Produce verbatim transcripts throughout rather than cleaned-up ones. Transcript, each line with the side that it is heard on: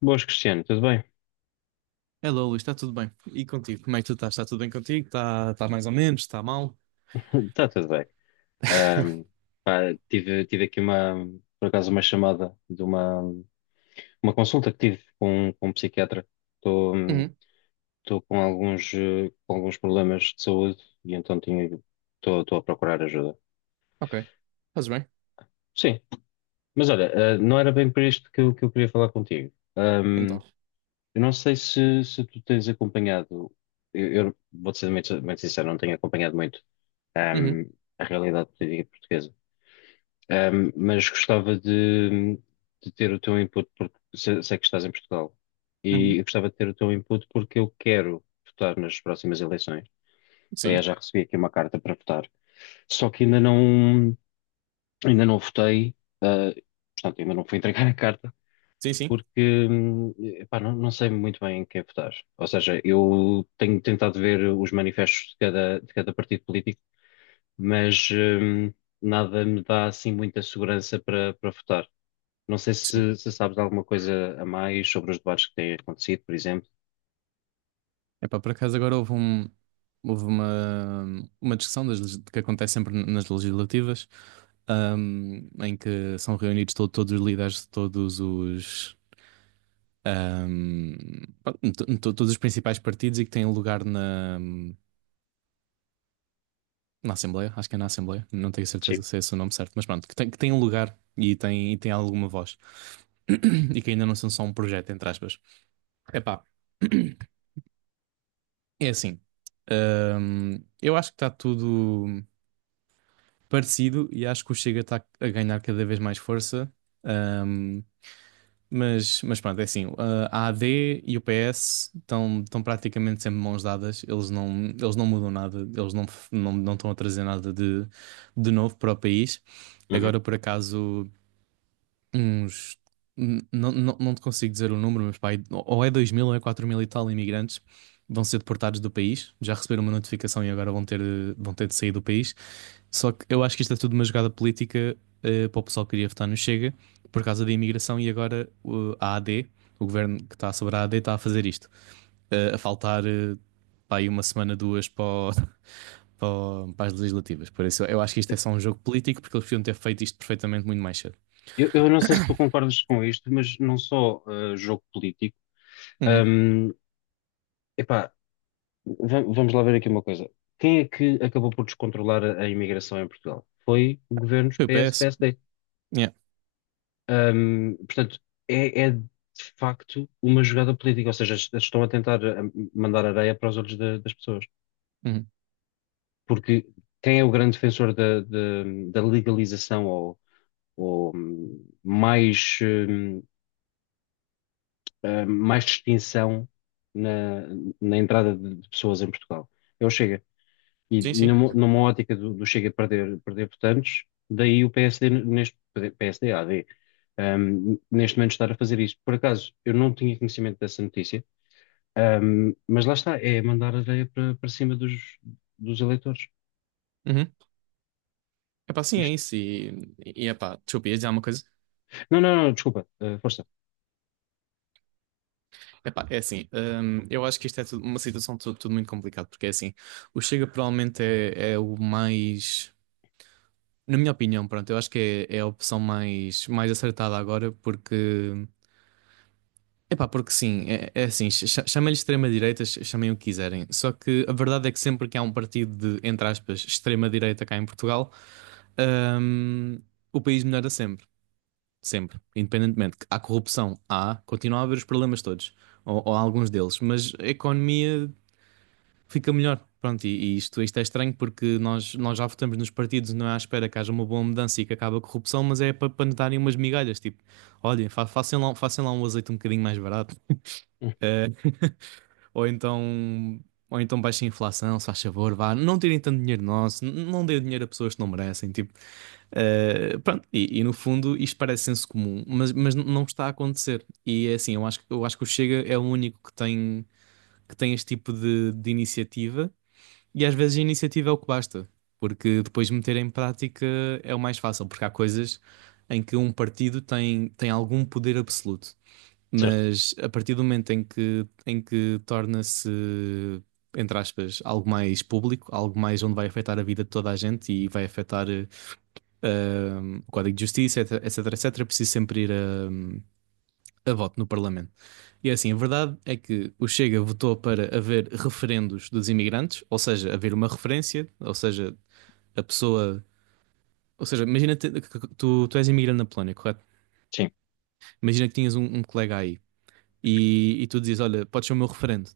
left: Boas, Cristiano, tudo bem?
right: Hello, Luís, está tudo bem? E contigo? Como é que tu estás? Está tudo bem contigo? Está tá mais ou menos? Está mal?
left: Está tudo bem. Ahm, pá, tive, tive aqui uma, por acaso, uma chamada de uma, uma consulta que tive com, com um psiquiatra. Estou hum,
right: Uhum,
left: estou com alguns, eh, com alguns problemas de saúde e então tinha, estou estou a procurar ajuda.
right: ok. Fazes bem?
left: Sim, mas olha, eh, não era bem para isto que eu, que eu queria falar contigo. Ahm,
right: Então.
left: eu não sei se, se tu tens acompanhado. Eu, eu vou-te ser muito, muito sincero, não tenho acompanhado muito,
right: Uhum,
left: ahm, a realidade política portuguesa. Ahm, mas gostava de, de ter o teu input, porque se- sei que estás em Portugal, e
right: uhum.
left: eu gostava de ter o teu input porque eu quero votar nas próximas eleições.
right: Sim,
left: Aliás, já recebi aqui uma carta para votar, só que ainda não, ainda não votei, ah, portanto, ainda não fui entregar a carta,
right: sim, sim.
left: porque, hum, epá, não, não sei muito bem em quem votar. Ou seja, eu tenho tentado ver os manifestos de cada, de cada partido político, mas, hum, nada me dá assim muita segurança para, para votar. Não sei
right: Sim.
left: se, se sabes alguma coisa a mais sobre os debates que têm acontecido, por exemplo.
right: Epá, por acaso agora houve um, houve uma, uma discussão das, legis- que acontece sempre nas legislativas, ahm, em que são reunidos to- todos os líderes de todos os, ahm, pronto, to- to- todos os principais partidos e que têm lugar na, Na Assembleia, acho que é na Assembleia, não tenho certeza
left: Sim.
right: se é esse o nome certo, mas pronto, que tem, que tem um lugar e tem, e tem alguma voz. E que ainda não são só um projeto, entre aspas. Epá, é assim. Hum, eu acho que está tudo parecido e acho que o Chega está a ganhar cada vez mais força. Hum, Mas, mas pronto, é assim, ah, a AD e o P S estão estão praticamente sempre mãos dadas, eles não, eles não mudam nada, eles não, f- não, não estão a trazer nada de, de novo para o país.
left: Uhum.
right: Agora, por acaso, uns. N- Não, não, não te consigo dizer o número, mas pá, ou é dois mil ou é quatro mil e tal imigrantes vão ser deportados do país. Já receberam uma notificação e agora vão ter, de- vão ter de sair do país. Só que eu acho que isto é tudo uma jogada política, eh, para o pessoal que queria votar no Chega por causa da imigração e agora o- a AD, o governo que está sobre a AD, está a fazer isto. Eh, a faltar, eh, pá, aí uma semana, duas para, o- para, o- para as legislativas. Por isso eu acho que isto é só um jogo político porque eles podiam ter feito isto perfeitamente muito mais cedo.
left: Eu, eu não sei se tu concordas com isto, mas não só eh, jogo político.
right: Uhum.
left: Hum, epá, va- vamos lá ver aqui uma coisa. Quem é que acabou por descontrolar a, a imigração em Portugal? Foi governos
right: Two
left: P S,
right: P S?
left: P S D.
right: Yeah.
left: Hum, portanto, é, é de facto uma jogada política, ou seja, est- estão a tentar, eh, mandar areia para os olhos da- das pessoas.
right: Uhum.
left: Porque quem é o grande defensor da, da- da legalização ou ou hum, mais, hum, ah, mais distinção na, na entrada de de pessoas em Portugal. É o Chega. E
right: Sim, sim.
left: numa, numa ótica do, do Chega, perder, perder votantes, daí o P S D, neste, P S D, A D, hum, neste momento estar a fazer isso. Por acaso, eu não tinha conhecimento dessa notícia, hum, mas lá está, é mandar areia para, para cima dos, dos eleitores.
right: Uhum. Epá, sim, é
left: Isto.
right: isso. E, e epá, desculpa, ia dizer uma coisa.
left: Não, não, não, desculpa, ah, força.
right: Epá, é assim, hum, eu acho que isto é tudo- uma situação tudo, tudo muito complicada, porque é assim, o Chega provavelmente é, é o mais, na minha opinião, pronto, eu acho que é, é a opção mais, mais acertada agora, porque, epá, porque sim, é, é assim, cha- chamem-lhe extrema-direita, ch- chamem o que quiserem, só que a verdade é que sempre que há um partido de, entre aspas, extrema-direita cá em Portugal, hum, o país melhora sempre. Sempre, independentemente. Há corrupção, há, continua a haver os problemas todos, ou, ou alguns deles, mas a economia fica melhor. Pronto, e, e isto, isto é estranho porque nós, nós já votamos nos partidos, não é à espera que haja uma boa mudança e que acabe a corrupção, mas é para, para nos darem umas migalhas, tipo, olhem, fa façam lá, façam lá um azeite um bocadinho mais barato,
left: Hum,
right: ou então, ou então baixem a inflação, se faz favor, vá, não tirem tanto dinheiro nosso, n- não deem dinheiro a pessoas que não merecem, tipo, Uh, pronto, e, e no fundo isto parece senso comum, mas, mas n- não está a acontecer. E é assim, eu acho, que- eu acho que o Chega é o único que tem, que tem este tipo de, de iniciativa, e às vezes a iniciativa é o que basta, porque depois meter em prática é o mais fácil, porque há coisas em que um partido tem, tem algum poder absoluto,
left: certo,
right: mas a partir do momento em que, em que torna-se, entre aspas, algo mais público, algo mais onde vai afetar a vida de toda a gente e vai afetar. Eh, um, o Código de Justiça, etc, etc, etc, preciso sempre ir a, a voto no Parlamento. E é assim, a verdade é que o Chega votou para haver referendos dos imigrantes, ou seja, haver uma referência, ou seja, a pessoa. Ou seja, imagina te- que tu, tu és imigrante na Polónia, correto?
left: sim,
right: Imagina que tinhas um, um colega aí, e, e tu dizes: Olha, podes ser o meu referente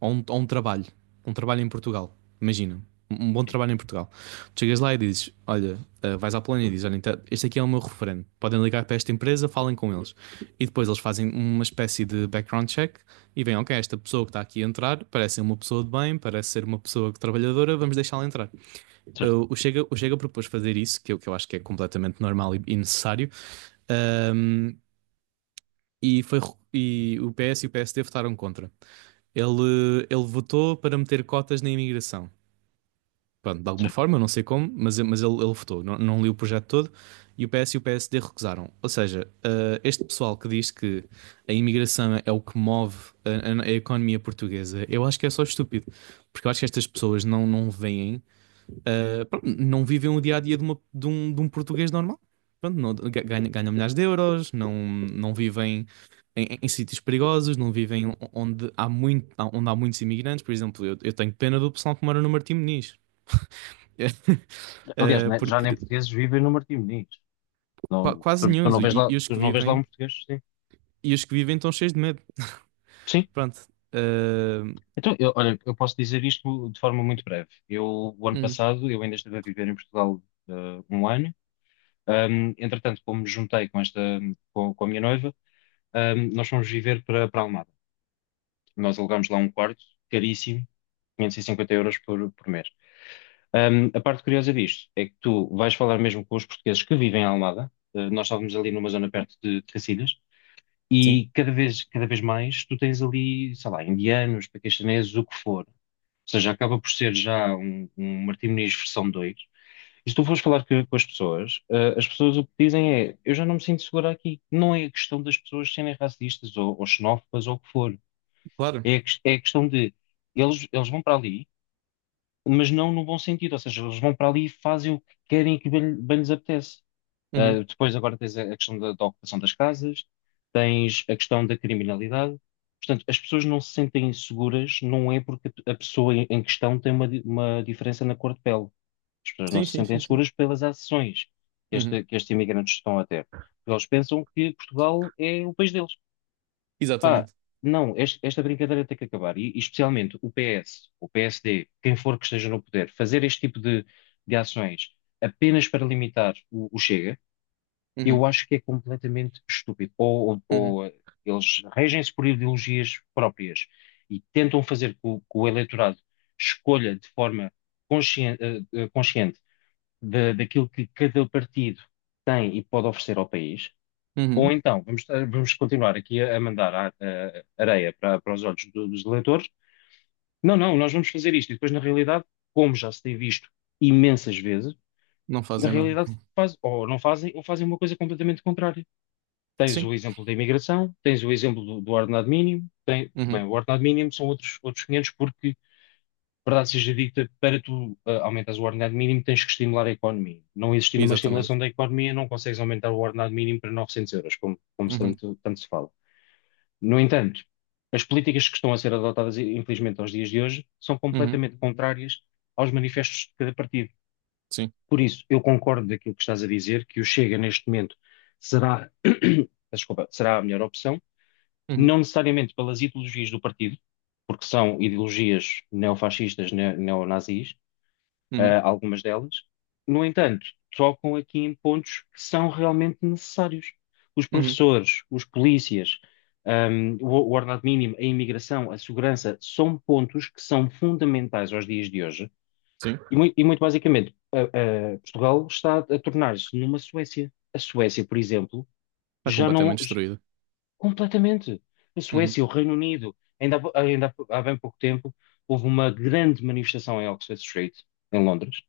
right: ou um, ou um trabalho, um trabalho em Portugal. Imagina, um um bom
left: sim,
right: trabalho em Portugal. Tu chegas lá e dizes: Olha, eh, vais à Polónia e dizes: Olha, então, este aqui é o meu referente. Podem ligar para esta empresa, falem com eles. E depois eles fazem uma espécie de background check e veem: Ok, esta pessoa que está aqui a entrar parece ser uma pessoa de bem, parece ser uma pessoa trabalhadora, vamos deixá-la entrar. Eh,
left: certo.
right: O Chega, o Chega propôs fazer isso, que eu, que eu acho que é completamente normal e, e necessário, ahm, e, foi, e o P S e o P S D votaram contra. Ele, ele votou para meter cotas na imigração. Pronto, de alguma forma, não sei como, mas, mas ele, ele votou. Não, não li o projeto todo e o P S e o P S D recusaram. Ou seja, eh, este pessoal que diz que a imigração é o que move a, a- a economia portuguesa, eu acho que é só estúpido. Porque eu acho que estas pessoas não, não veem Uh, pronto, não vivem o dia a dia de, uma- de um, de um português normal. Pronto, não- ganha- ganham milhares de euros, não, não vivem em, em- em sítios perigosos, não vivem onde há, muito, onde há muitos imigrantes. Por exemplo, eu, eu tenho pena do pessoal que mora no Martim Moniz,
left: Aliás,
right: Uh,
left: né, já nem
right: porque
left: portugueses vivem no Martim Moniz.
right: qua-
left: Não,
right: quase
left: tu,
right: nenhum,
left: tu não vês
right: e,
left: lá,
right: e os
left: tu
right: que
left: não vês lá um
right: vivem,
left: português, sim.
right: e os que vivem estão cheios de medo.
left: Sim.
right: Pronto, Uh,
left: Então, eu, olha, eu posso dizer isto de forma muito breve. Eu, o ano
right: hum,
left: passado, eu ainda estive a viver em Portugal, eh, um ano. Ahm, entretanto, como me juntei com esta, com, com a minha noiva, ahm, nós fomos viver para, para Almada. Nós alugámos lá um quarto, caríssimo, quinhentos e cinquenta euros por, por mês. Ahm, a parte curiosa disto é que tu vais falar mesmo com os portugueses que vivem em Almada. Eh, nós estávamos ali numa zona perto de Cacilhas.
right: sim,
left: E cada vez, cada vez mais tu tens ali, sei lá, indianos, paquistaneses, o que for. Ou seja, acaba por ser já um, um Martim Moniz versão dois. E se tu fores falar com, com as pessoas, eh, as pessoas o que dizem é: eu já não me sinto segura aqui. Não é a questão das pessoas serem racistas ou, ou xenófobas ou o que for.
right: claro.
left: É a, ques- é a questão de eles, eles vão para ali, mas não no bom sentido. Ou seja, eles vão para ali e fazem o que querem e que bem, bem lhes apetece.
right: Uhum.
left: Uh, depois agora tens a a questão da, da ocupação das casas, tens a questão da criminalidade. Portanto, as pessoas não se sentem seguras, não é porque a a pessoa em em questão tem uma, di- uma diferença na cor de pele. As pessoas não
right: Sim,
left: se
right: sim,
left: sentem
right: sim, sim.
left: seguras pelas ações que,
right: Uhum.
left: este- que estes imigrantes estão a ter. Porque eles pensam que Portugal é o país deles. Pá,
right: Exatamente.
left: não, este- esta brincadeira tem que acabar. E, e especialmente o P S, o P S D, quem for que esteja no poder, fazer este tipo de, de ações apenas para limitar o, o Chega, eu
right: Uhum.
left: acho que é completamente estúpido. Ou, ou-
right: Uhum.
left: ou eh, eles regem-se por ideologias próprias e tentam fazer com que o eleitorado escolha de forma conscien- eh, eh, consciente, da- daquilo que cada partido tem e pode oferecer ao país. Ou
right: Uhum.
left: então, vamos, eh, vamos continuar aqui a, a mandar a- a- areia para, para os olhos do- dos eleitores. Não, não, nós vamos fazer isto. E depois, na realidade, como já se tem visto imensas vezes,
right: Não
left: na
right: fazem nada.
left: realidade faz, ou não fazem, ou fazem uma coisa completamente contrária. Tens o
right: Sim.
left: exemplo da imigração, tens o exemplo do, do ordenado mínimo, tem- bem,
right: Uhum.
left: o ordenado mínimo são outros, outros quinhentos, porque, verdade seja dita, para tu ah, aumentares o ordenado mínimo tens que estimular a economia. Não existindo uma estimulação
right: Exatamente.
left: da economia, não consegues aumentar o ordenado mínimo para novecentos euros, como, como se
right: Uhum,
left: tanto, tanto se fala. No entanto, as políticas que estão a ser adotadas, infelizmente, aos dias de hoje, são
right: uhum,
left: completamente contrárias aos manifestos de cada partido.
right: sim.
left: Por isso, eu concordo daquilo que estás a dizer, que o Chega, neste momento, será, desculpa, será a melhor opção,
right: Uhum,
left: não necessariamente pelas ideologias do partido, porque são ideologias neofascistas, ne- neonazis,
right: uhum,
left: ah, algumas delas. No entanto, trocam aqui em pontos que são realmente necessários. Os
right: uhum,
left: professores, os polícias, ahm, o, o ordenado mínimo, a imigração, a segurança, são pontos que são fundamentais aos dias de hoje.
right: sim.
left: E, mui- e muito basicamente, a- a- Portugal está a tornar-se numa Suécia. A Suécia, por exemplo,
right: Está
left: já não.
right: completamente destruída.
left: Completamente. A
right: Uhum,
left: Suécia, o Reino Unido. Ainda, há- ainda há bem pouco tempo houve uma grande manifestação em Oxford Street, em Londres,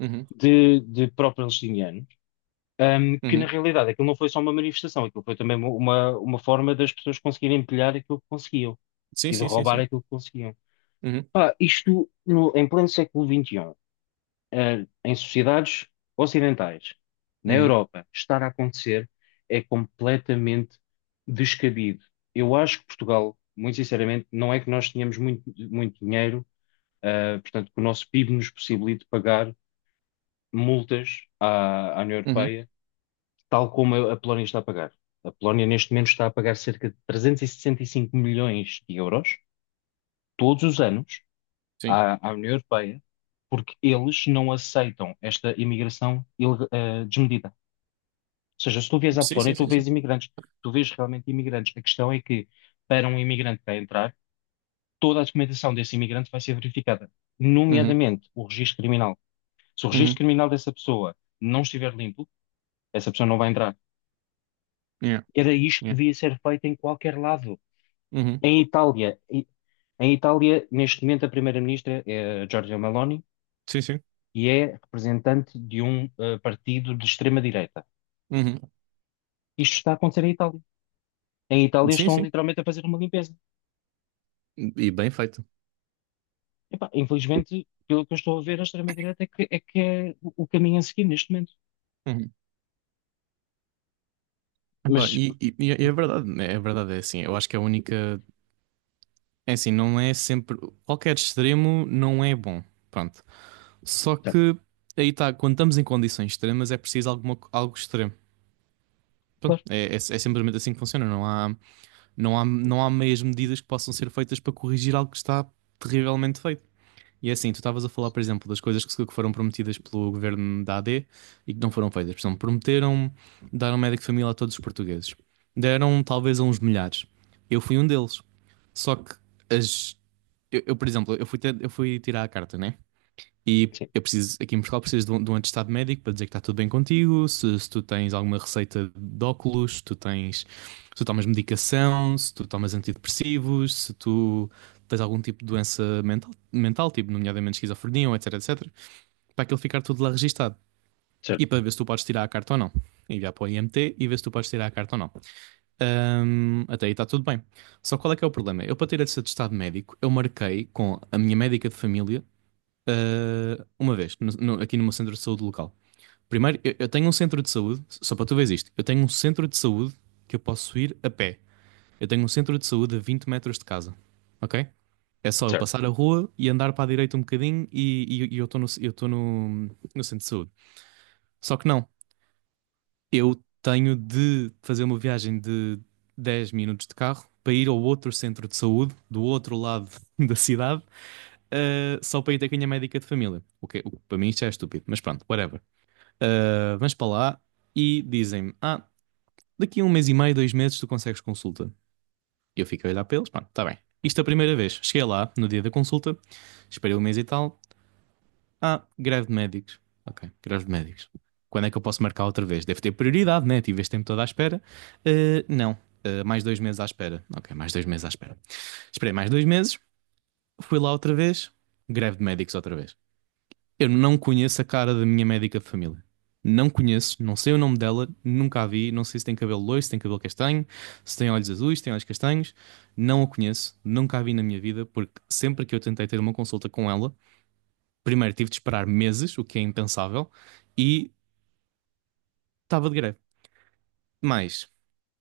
right: uhum,
left: de, de pró-palestinianos, ahm, que na
right: uhum.
left: realidade aquilo não foi só uma manifestação, aquilo foi também uma, uma forma das pessoas conseguirem empilhar aquilo que conseguiam
right: Sim,
left: e de
right: sim, sim,
left: roubar
right: sim.
left: aquilo que conseguiam.
right: Uhum,
left: Pá, isto no- em pleno século vinte e um, eh, em sociedades ocidentais, na
right: uhum,
left: Europa, estar a acontecer é completamente descabido. Eu acho que Portugal, muito sinceramente, não é que nós tenhamos muito, muito dinheiro, eh, portanto, que o nosso PIB nos possibilite pagar multas à, à União
right: uhum,
left: Europeia, tal como a, a Polónia está a pagar. A Polónia, neste momento, está a pagar cerca de trezentos e sessenta e cinco milhões de euros todos os anos
right: sim.
left: à, à União Europeia, porque eles não aceitam esta imigração ileg- eh, desmedida. Ou seja, se tu vês à
right: Sim, sim,
left: Polónia, tu
right: sim, sim.
left: vês imigrantes, tu vês realmente imigrantes. A questão é que, para um imigrante para entrar, toda a documentação desse imigrante vai ser verificada,
right: Uhum,
left: nomeadamente o registro criminal. Se o registro
right: uhum,
left: criminal dessa pessoa não estiver limpo, essa pessoa não vai entrar.
right: yeah,
left: Era isto que
right: yeah.
left: devia ser feito em qualquer lado.
right: Uhum,
left: Em Itália, em em Itália, neste momento, a primeira-ministra é a Giorgia Meloni,
right: sim, sim.
left: e é representante de um eh, partido de extrema-direita.
right: Uhum,
left: Isto está a acontecer em Itália. Em Itália
right: sim,
left: estão
right: sim.
left: literalmente a fazer uma limpeza.
right: E bem feito.
left: Epá, infelizmente, pelo que eu estou a ver, a extrema-direita é que é, que é o o caminho a seguir neste momento.
right: Uhum. Epá,
left: Mas,
right: e, e, e é verdade, né? É verdade, é assim. Eu acho que a única. É assim, não é sempre. Qualquer extremo não é bom. Pronto. Só
left: portanto,
right: que aí está, quando estamos em condições extremas, é preciso alguma, algo extremo. Pronto,
left: claro,
right: é, é, é simplesmente assim que funciona. Não há, não há, não há meias medidas que possam ser feitas para corrigir algo que está terrivelmente feito. E é assim, tu estavas a falar, por exemplo, das coisas que, se- que foram prometidas pelo governo da A D e que não foram feitas. Por exemplo, prometeram dar um médico de família a todos os portugueses. Deram talvez a uns milhares. Eu fui um deles. Só que as. Eu, eu, por exemplo, eu fui, ter- eu fui tirar a carta, né? E
left: sim,
right: eu preciso, aqui em Portugal, precisas de um, de um, atestado médico para dizer que está tudo bem contigo, se, se tu tens alguma receita de óculos, se tu tens, se tu tomas medicação, se tu tomas antidepressivos, se tu tens algum tipo de doença mental, mental tipo nomeadamente esquizofrenia, ou etc, etc, para aquilo ficar tudo lá registado
left: certo,
right: e para ver se tu podes tirar a carta ou não. Enviar para o I M T e ver se tu podes tirar a carta ou não. Ahm, até aí está tudo bem. Só qual é que é o problema? Eu, para ter esse atestado médico, eu marquei com a minha médica de família Uh, uma vez, no- no- aqui no meu centro de saúde local. Primeiro, eu, eu tenho um centro de saúde, só para tu veres isto, eu tenho um centro de saúde que eu posso ir a pé. Eu tenho um centro de saúde a vinte metros de casa, ok? É só eu
left: certo,
right: passar a rua e andar para a direita um bocadinho e, e- e eu estou no, eu estou no, no centro de saúde. Só que não, eu tenho de fazer uma viagem de dez minutos de carro para ir ao outro centro de saúde, do outro lado da cidade, uh, só para ir ter com a minha médica de família. O que, o que para mim isto já é estúpido, mas pronto, whatever. Ah, vamos para lá e dizem-me: Ah, daqui a um mês e meio, dois meses, tu consegues consulta. Eu fico a olhar para eles, pronto, está bem. Isto é a primeira vez. Cheguei lá no dia da consulta, esperei um mês e tal. Ah, greve de médicos. Ok, greve de médicos. Quando é que eu posso marcar outra vez? Deve ter prioridade, né? Tive este tempo todo à espera. Ah, não, Ah, mais dois meses à espera. Ok, mais dois meses à espera. Esperei mais dois meses, fui lá outra vez, greve de médicos outra vez. Eu não conheço a cara da minha médica de família. Não conheço, não sei o nome dela, nunca a vi, não sei se tem cabelo loiro, se tem cabelo castanho, se tem olhos azuis, se tem olhos castanhos. Não a conheço, nunca a vi na minha vida, porque sempre que eu tentei ter uma consulta com ela, primeiro tive de esperar meses, o que é impensável, e estava de greve. Mas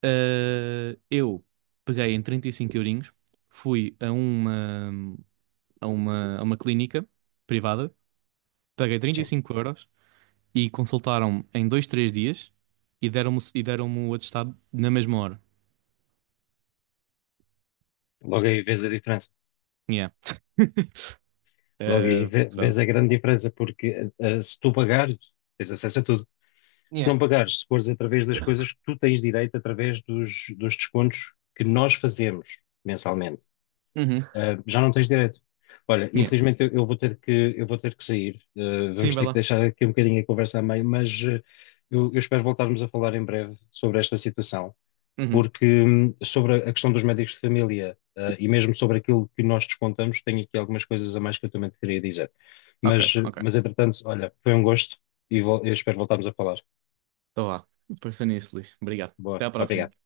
right: ah, eu peguei em trinta e cinco eurinhos, fui a uma, a uma, a uma clínica privada, paguei 35
left: sim.
right: euros e consultaram-me em dois, três dias e deram-me e deram-me o atestado na mesma hora.
left: Logo aí vês a diferença.
right: Yeah.
left: Logo aí
right: Eh,
left: vê- vês
right: pronto.
left: a grande diferença, porque eh, eh, se tu pagares, tens acesso a tudo. Se não
right: Yeah.
left: pagares, se fores através das coisas que tu tens direito, através dos, dos descontos que nós fazemos mensalmente.
right: Uhum.
left: Ah, já não tens direito. Olha,
right: Yeah.
left: infelizmente eu, eu vou ter que, eu vou ter que sair. Ah,
right: Sim,
left: vamos
right: vai
left: ter que
right: lá.
left: deixar aqui um bocadinho a conversa a meio, mas ah, eu, eu espero voltarmos a falar em breve sobre esta situação,
right: Uhum.
left: porque hum, sobre a questão dos médicos de família, ah, e mesmo sobre aquilo que nós descontamos, tenho aqui algumas coisas a mais que eu também te queria dizer.
right: Ok,
left: Mas, eh,
right: ok.
left: mas entretanto, olha, foi um gosto e vol- eu espero voltarmos a falar.
right: Então lá. Pensei nisso, Luís. Obrigado.
left: Boa,
right: Até à
left: obrigado.
right: próxima.